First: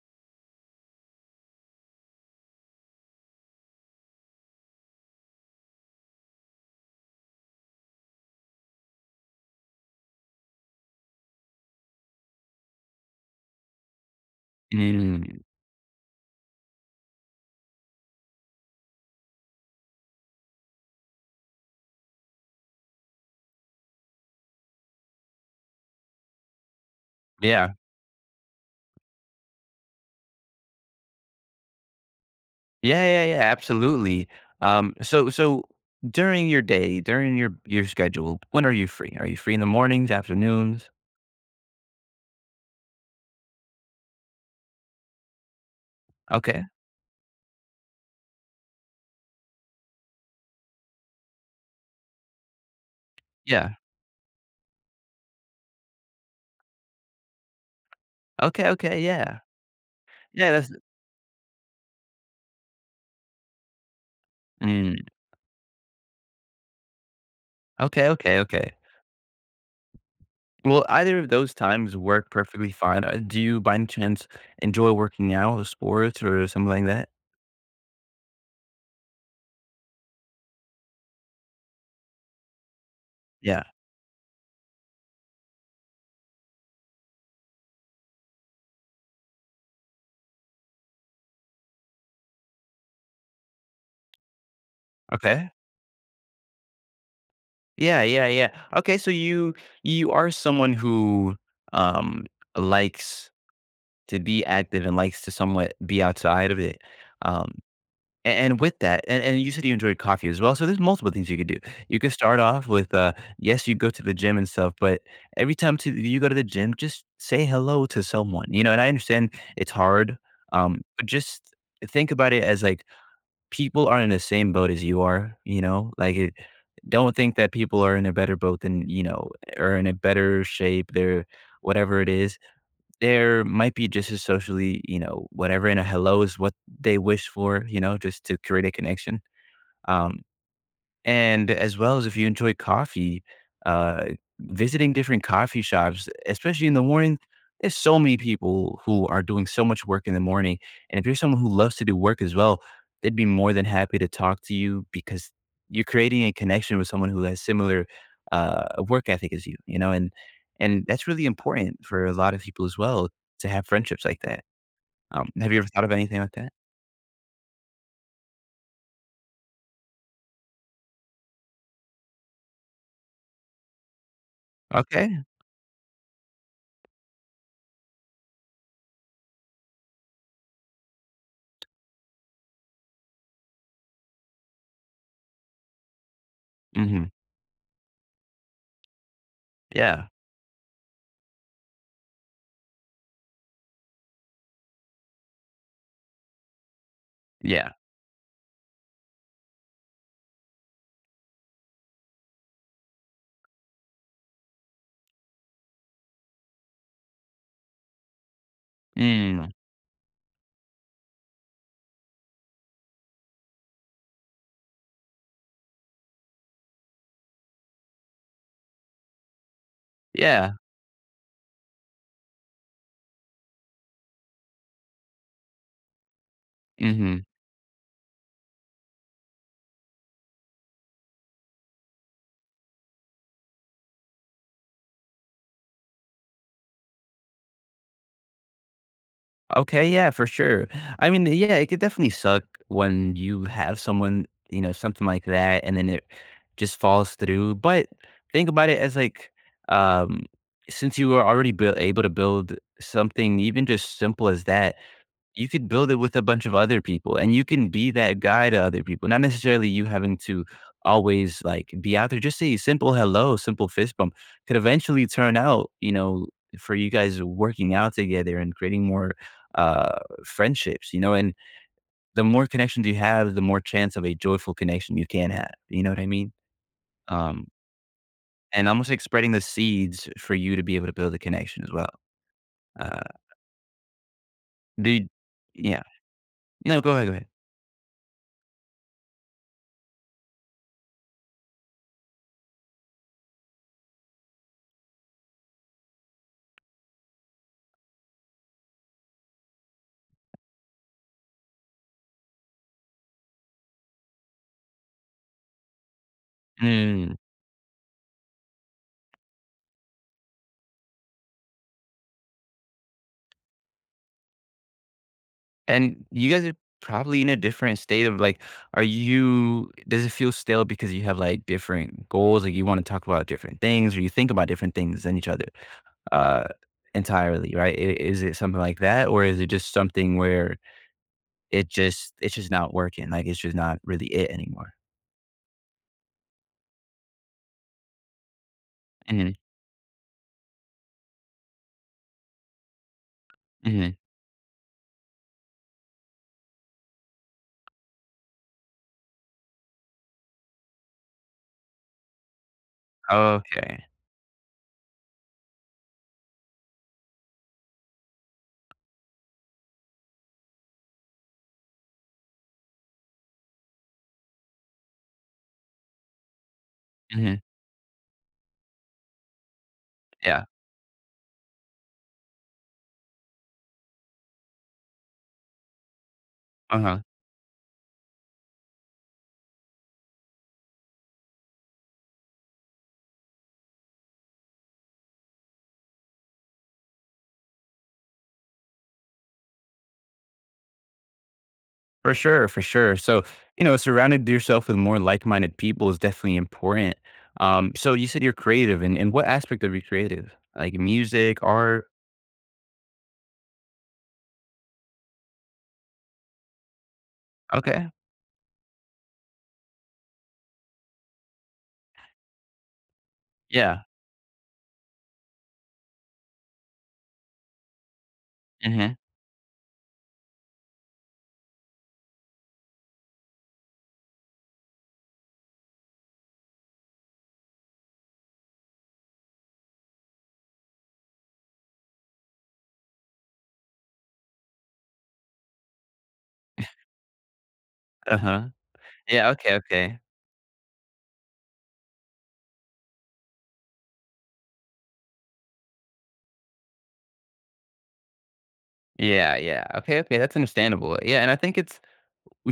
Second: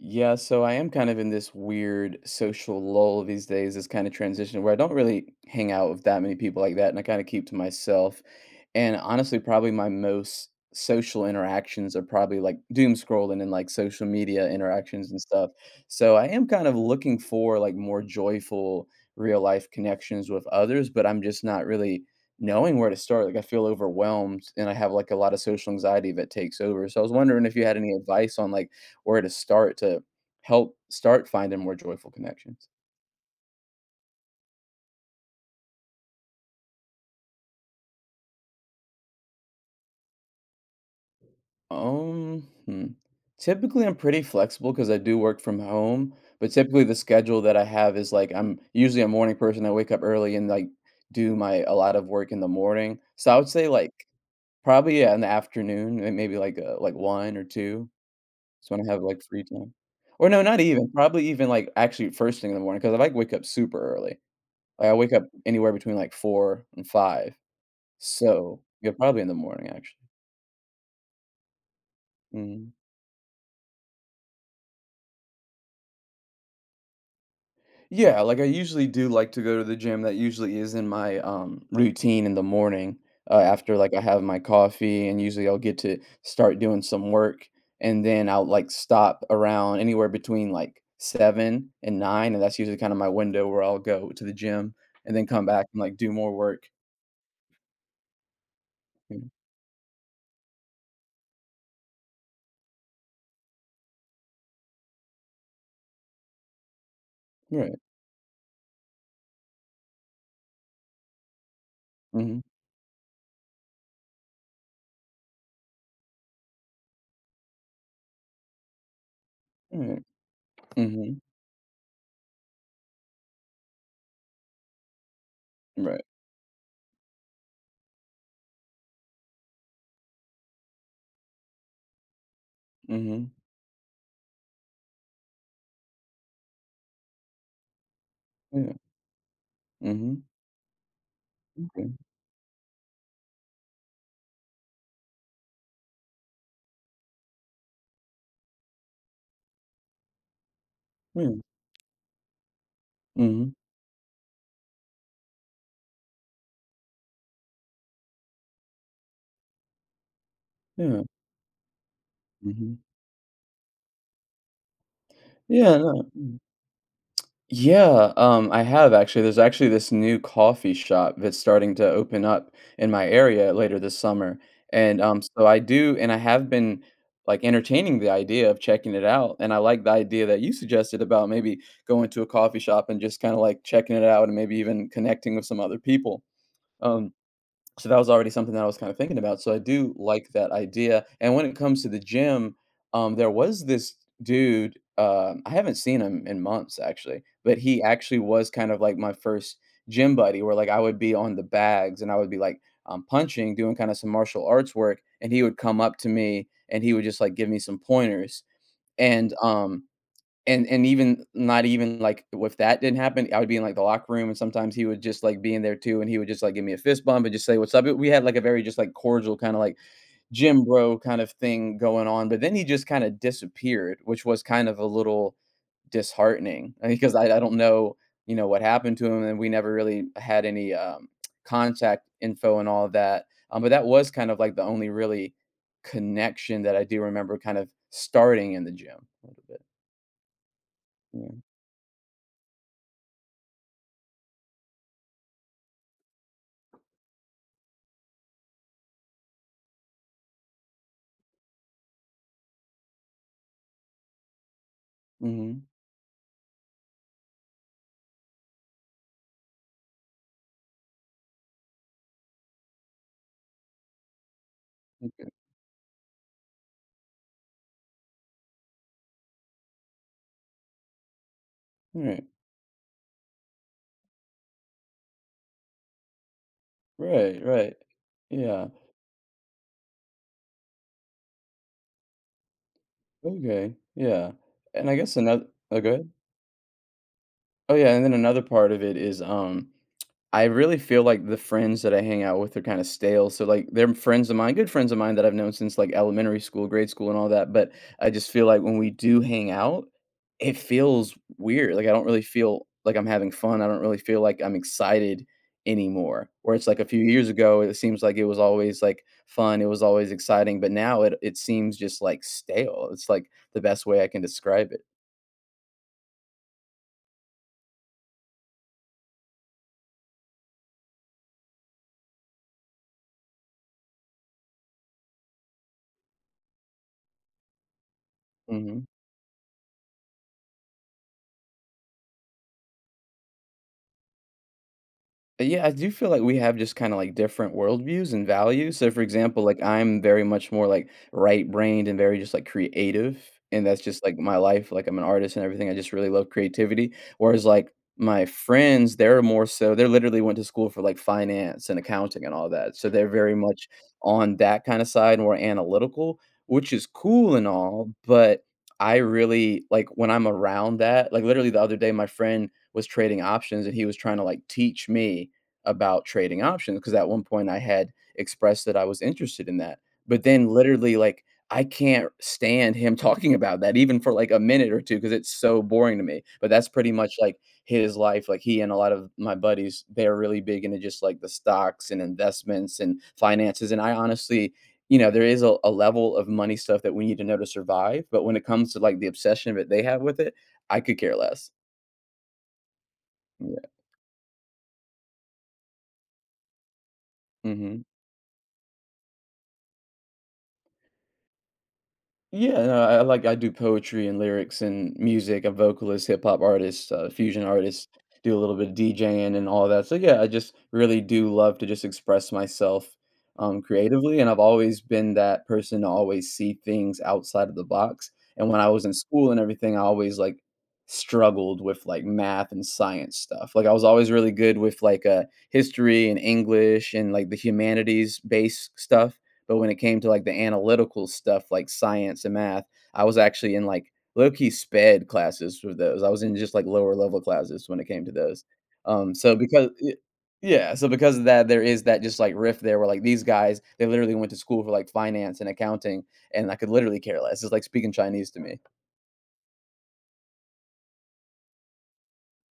Yeah, so I am kind of in this weird social lull these days, this kind of transition where I don't really hang out with that many people like that, and I kind of keep to myself. And honestly, probably my most social interactions are probably like doom scrolling and like social media interactions and Mm, stuff. So I am kind of looking for like more joyful real life connections with others, but I'm just not really knowing where to start. Like I feel overwhelmed and I have like a lot of social anxiety that takes over. So I was wondering if you yeah. had any advice on like or to start to help start finding more joyful connections? Yeah, yeah, yeah, absolutely. So during your day, during your schedule, when are you free? Are you free in the mornings, afternoons? Hmm. Typically, I'm pretty flexible because I do work from home, but Okay. typically the schedule that I have is like I'm usually a morning person. I wake up early and like do my a lot of work in the morning. So I would say Yeah. like probably yeah, in the afternoon, and maybe like one or two. Okay, So when I okay, have like yeah. free time, or no, Yeah, not that's. even probably even like actually first thing in the morning because I like wake up super early. Like I Mm, wake up anywhere between like four and five. okay, okay, So okay. yeah, probably in the morning, actually. Well, either of those times work perfectly Mhm. fine? Do you, by any chance, enjoy working out, or sports, or something like that? Yeah, like, I usually do like to go to the gym, that usually is in my, routine in the morning, Yeah. after, like, I have my coffee, and usually I'll get to start doing some work, and then I'll, like, stop around anywhere between, like, 7 and 9, and that's usually kinda my window where I'll go to the gym and then come Okay. back and, like, do more work. Yeah, yeah, yeah. Okay, so Mm, you are someone who um likes to be active and likes to somewhat be outside of it. Um, right, and, with that, and you said you enjoyed coffee as well. So there's multiple things you could do. You could start mhm, off with, yes, you go to the gym and stuff, but every time you go to the gym, just say hello to someone, you know, and I understand it's right, hard. But mhm, just think about it as like people are in the same boat as you are, you know, right, don't think that people are in a better boat than, you know, or in a better shape. They're, whatever it is, mhm, there might be just as socially, you know, whatever, and a hello is what they wish for, you know, just to create a yeah, connection. mhm, Um, and as okay, well as if you enjoy coffee, uh, visiting different coffee shops, especially in the morning, there's so many people who are doing so much work in the morning. And if you're yeah, someone who loves to do work as well, they'd be more mhm, than happy to talk to you because you're creating a connection with someone who has similar work ethic as you, you know, and yeah, that's really important for a lot of people as mhm, well to have friendships like that. Have you ever yeah. thought of anything like that? Yeah, I have actually. There's actually this new coffee shop that's starting to open up in my area later this summer. And Okay. so I do, and I have been like entertaining the idea of checking it out. And I like the idea that you suggested about maybe going to a coffee shop and just kind of like checking it out and maybe even connecting with some other people. Hmm. Um, so that was already something that I was kind of thinking about. So I do Yeah. like that idea. And when it comes to the gym, there was this dude. I haven't seen him in months actually, but Yeah. he actually was kind of like my first gym buddy, where like I would be on the bags and I would be like punching, doing kind of some martial arts work, and he would come up to me and he would just like give me some pointers. And Mm. um, and even not even, like, if that didn't happen, I would be in, like, the locker room, and sometimes he would just, like, be in there too, and he would just, like, give me a fist bump and just say, "What's up?" We had, like, a very just, like, cordial kinda, like, Yeah. gym bro kind of thing going on, but then he just kinda disappeared, which was kind of a little disheartening, I mean, 'cause Hmm. I don't know, what happened to him, and we never really had any, contact info and all of that, but that was kind of, like, the only really connection that I do remember kind of starting in the gym a little bit, Okay, yeah, for sure. I mean, yeah. yeah, it could definitely suck when you have someone, you know, something like that, and then it just falls through. But think about it as like, um, since you were already able to build something even just simple as that, you could Mhm. build it with a bunch of other people, and you can be that guy to other people, not necessarily you having to always like be out there. Just a simple hello, simple fist bump could eventually turn out, you know, for you guys working out together and creating more uh friendships, you know, and the Right, more connections you have, the more chance of a joyful connection you can have, you know what I mean? right, um right. Yeah, and almost like spreading the seeds for you to be able to build a connection as well. uh okay, yeah, and I dude guess another oh, yeah. go ahead. No, go ahead, go Oh, yeah, and then another part of it is, I really feel like the friends that I hang out with are kind of stale. So like they're friends of mine, good friends of mine that I've known since like elementary school, grade school and all that, but I just feel like when we do hang out, it feels weird. Like I don't really feel like I'm having fun. I don't really feel like I'm excited anymore. Where it's like a few ahead. years ago, it seems like it was always like fun, it was always exciting, but now it seems just like stale. It's like the best way I can describe it. And you guys are probably in a different state of like, are you does it feel stale because you have like different goals? Like you want to talk about different things or you think about different things than each other uh entirely, right? Is it something Mm-hmm. like that? Or is it just something where it's just not working? Like it's just not really it anymore. Yeah, I do feel like we have just kinda, like, different worldviews and values. So, for Hmm. example, like, I'm very much more, like, right-brained and very just, like, creative, and that's Hmm. just, like, my life, like, I'm an artist and everything, I just really love creativity. Whereas, like, my friends, they're more so they literally went to school for, like, finance and accounting and all that, so they're very much Okay. on that kinda side, more analytical, which is cool and all, but I really like, when I'm around that like, literally the other day, my friend was trading options and he was trying to, like, teach me about trading options because at one Hmm. point I had expressed that I was interested in that. But Yeah. then literally like I can't stand him talking about that even for like a minute or two because it's so boring to me. But that's pretty Uh-huh. much like his life. Like he and a lot of my buddies, they're really big into just like the stocks and investments and finances. And I honestly, there is a level of money stuff that we need to know to survive. But when it comes to like the obsession that they have with it, I could care less. For sure, for sure. So, Yeah. you know, surrounding yourself with more like-minded people is definitely important. Um, Hmm. so you said you're creative, and what aspect of you creative? Like music, art? Yeah, no, I like I do poetry and lyrics and music. I'm vocalist, hip hop artist, fusion Okay. artist. Do a little bit of DJing and all that. So yeah, I just really do love to just express myself Yeah. creatively, and I've always been that person to always see things outside of the box. And when I was Hmm. in school and everything, I always like struggled with like math and science stuff. Like I was always really good with like history and English and like the humanities based stuff but when it came to, like, the analytical stuff, like science and math, I was actually in, like, low-key sped classes for those. I was in just, like, lower level classes when it came to those. Uh-huh. Yeah. So Okay. because y Okay. yeah, so because of that, there is that just, like, rift there where, like, these guys, they literally went to school for, like, finance and accounting, and I could literally care less. It's like speaking Chinese to me. Yeah. Yeah. Okay. Okay. That's understandable. Yeah. And I think it's.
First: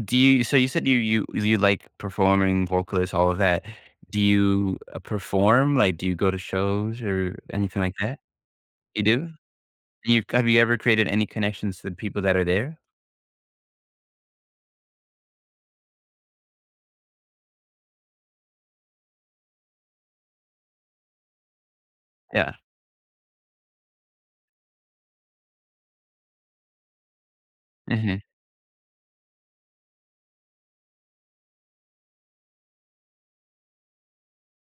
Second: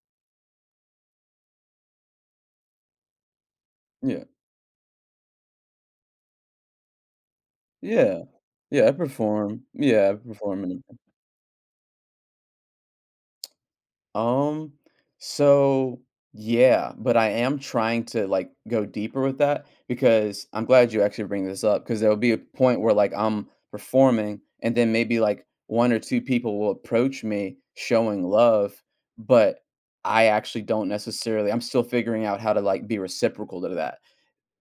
Do you? So you said you like performing, vocalist, all of that. Do Yeah. you perform? Like, do you go to shows or anything like that? Yeah. Yeah, I You do. perform. Yeah, I You perform ever in a. created any connections to the people that are there? Um, so yeah, but I am trying to like go deeper with that because I'm glad you actually bring this up because there'll be a Yeah. point where like I'm performing and then maybe like one or two people will approach me Mm-hmm. showing love, but I actually don't necessarily I'm still figuring out how to like be reciprocal to that.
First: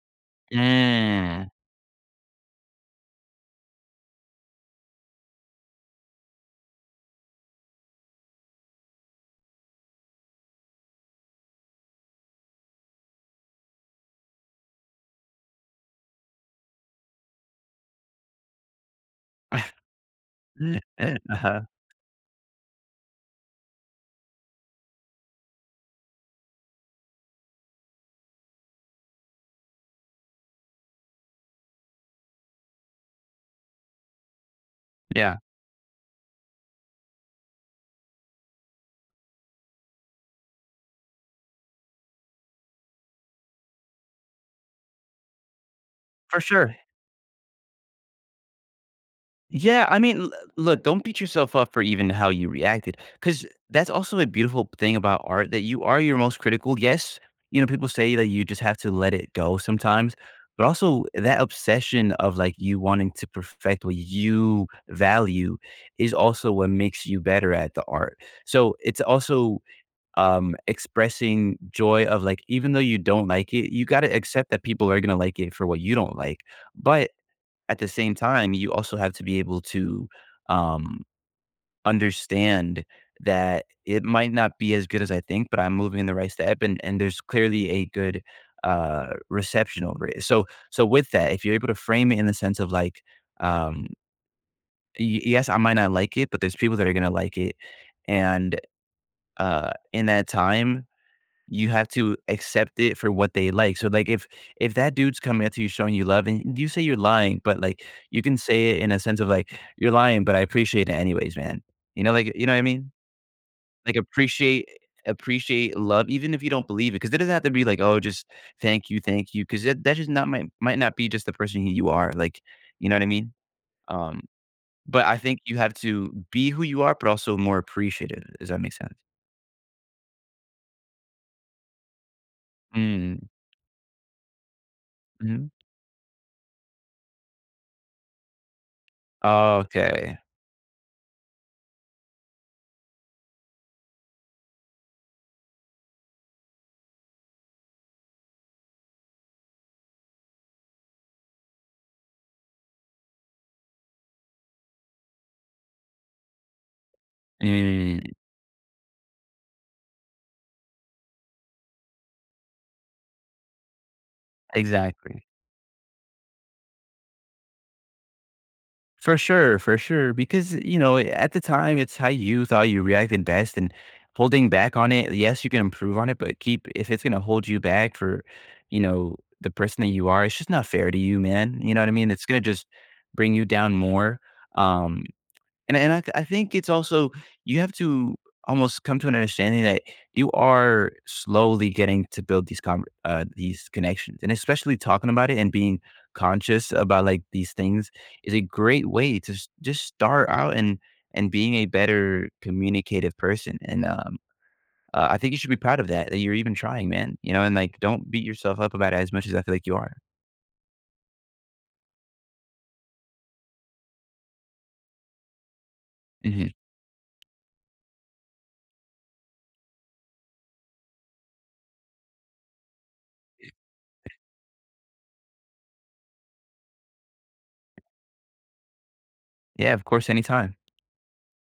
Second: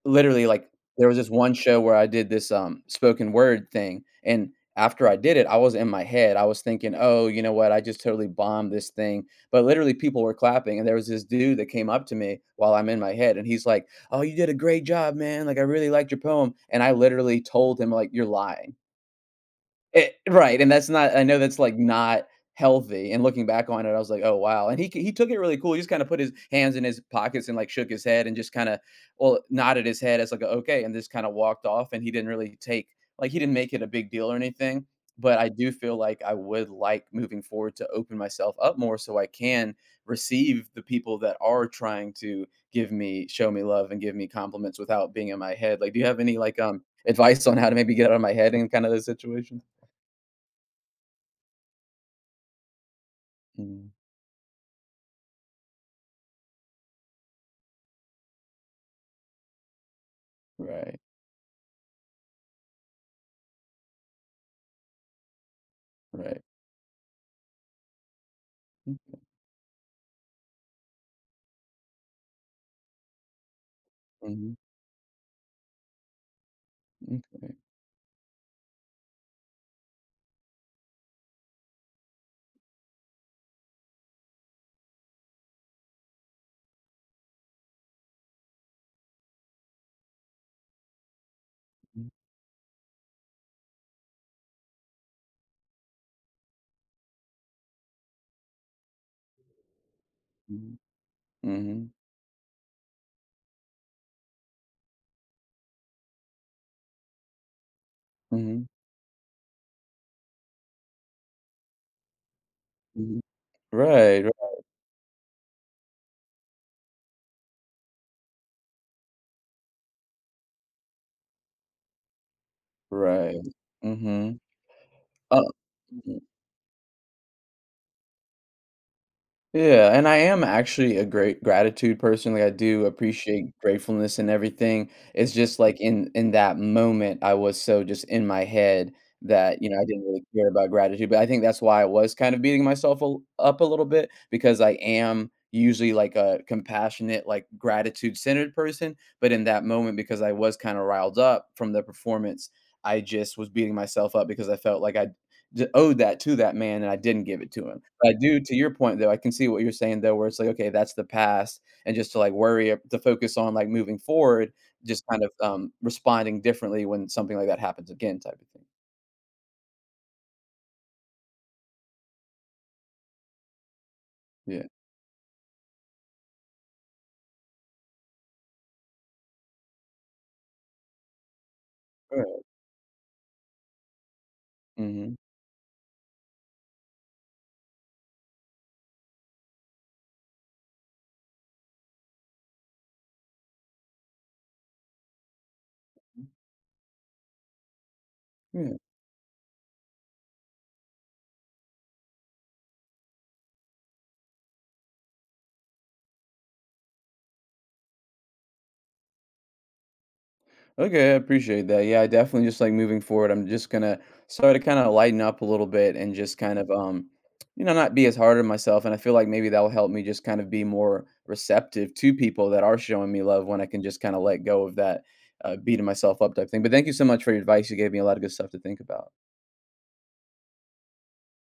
Literally, like, there was this Yeah. one show where I did this, spoken word thing, and after I did it, I was in my head, I was thinking, "Oh, you know what, I just totally bombed this thing," but literally people were clapping, and there was this dude that came up to me while I'm in my head, and he's like, "Oh, you did a great job, man, like, I really liked your poem," and I literally told him, like, "You're lying." It right, and that's not I know that's, Uh-huh. like, not healthy, and looking back on it, I was like, "Oh, wow," and he took it really cool, he just kinda put his hands in his pockets and, like, shook his head and just kinda well, nodded his head as, like, "Okay," and just kinda walked off, and he didn't really take like, he didn't make it a big deal or anything, Yeah, but I do feel like I would like moving forward to open myself up more so I can receive the people that are trying to give me show me love and give me compliments without being in my head, like, do you have any, for like, sure. Advice on how to maybe get out of my head in kinda those situations? Yeah, I mean, l look, don't beat yourself up for even how you reacted, because that's Mm, also a beautiful thing about art that you are your most critical. Yes, you know, people say that you just have to let it go sometimes, but right, also that obsession of, like, you wanting to perfect what you value is right. also what makes you better at the art. So, it's also expressing joy of like, even though you don't like it, you got to accept Mm, that people are going to like it for what you don't like. But mhm, okay. at the same time, you also have to be able to um, understand that it might not be as good as I think, but I'm moving in the right step, and there's clearly a good reception over it. So with that, if you're able to Mm, frame it in the sense of like, um, yes, I might not like it, but there's people that are going to like it, and in that mhm, time you have mhm, to accept it for what they like. So, like, if that dude's coming up to you showing you love and you say you're lying, but like you can mhm, say it in a sense of like, "You're lying, but I appreciate it anyways, man." You know, like you know what I mean? mhm. Like Right, right, appreciate love even if you don't believe it, because 'cause it doesn't have to be like, "Oh, just thank you, because that's just not might not be just the person who you are," like, you know what I mean? right. Um, Mhm. but I think Uh you have to be who you are, but also more appreciative. Does that make sense? Yeah, and I am actually a great gratitude person, like, I do Mm, appreciate gratefulness and everything. It's mhm. just, like, in that moment, I was so just in my head that, I didn't Okay. really care about gratitude, but I think that's why I was kind of beating myself up a little bit because I am usually, like, a compassionate, like, gratitude-centered person, but in that moment, because I was kinda riled up from the performance, I just was beating myself up because I felt like I d owed that to that man, and I didn't give it to him. But I Mm. do to your point, though, I can see what you're saying, though, where it's like, okay, that's the past, and just to, like, to focus on, like, moving forward, just kind Exactly. of, responding differently when something like that happens again type of thing. For sure, for sure. Because, you know, at the time, it's how you thought you reacted best and holding Yeah. back on it. Yes, you can improve on it, but keep, if it's going to hold you back for, you know, the person that you are, it's just not fair to you, man. You know what I mean? It's going Right. to just bring you down more. Um, Mhm. and I think it's also you have to almost come to an understanding that you are slowly getting to build these connections, and especially talking about it and being conscious about, like, these things is a Yeah. great way to s just start out, and being a better communicative person, and, I think you should be proud of that, that you're even trying, man, you know, and, like, don't beat yourself up about it as much as I feel like you are. Okay, I appreciate that. Yeah, I definitely just like moving forward. I'm just gonna start to kind of lighten up a little bit and just Mhm. kind of not be as hard on myself. And I feel like maybe that will help me just kind of be more receptive to people that are showing me love when I can just kind of let go of that beating myself up type thing. But thank you so much for your advice. You gave me a lot of good stuff to think about. Yeah, of course, anytime.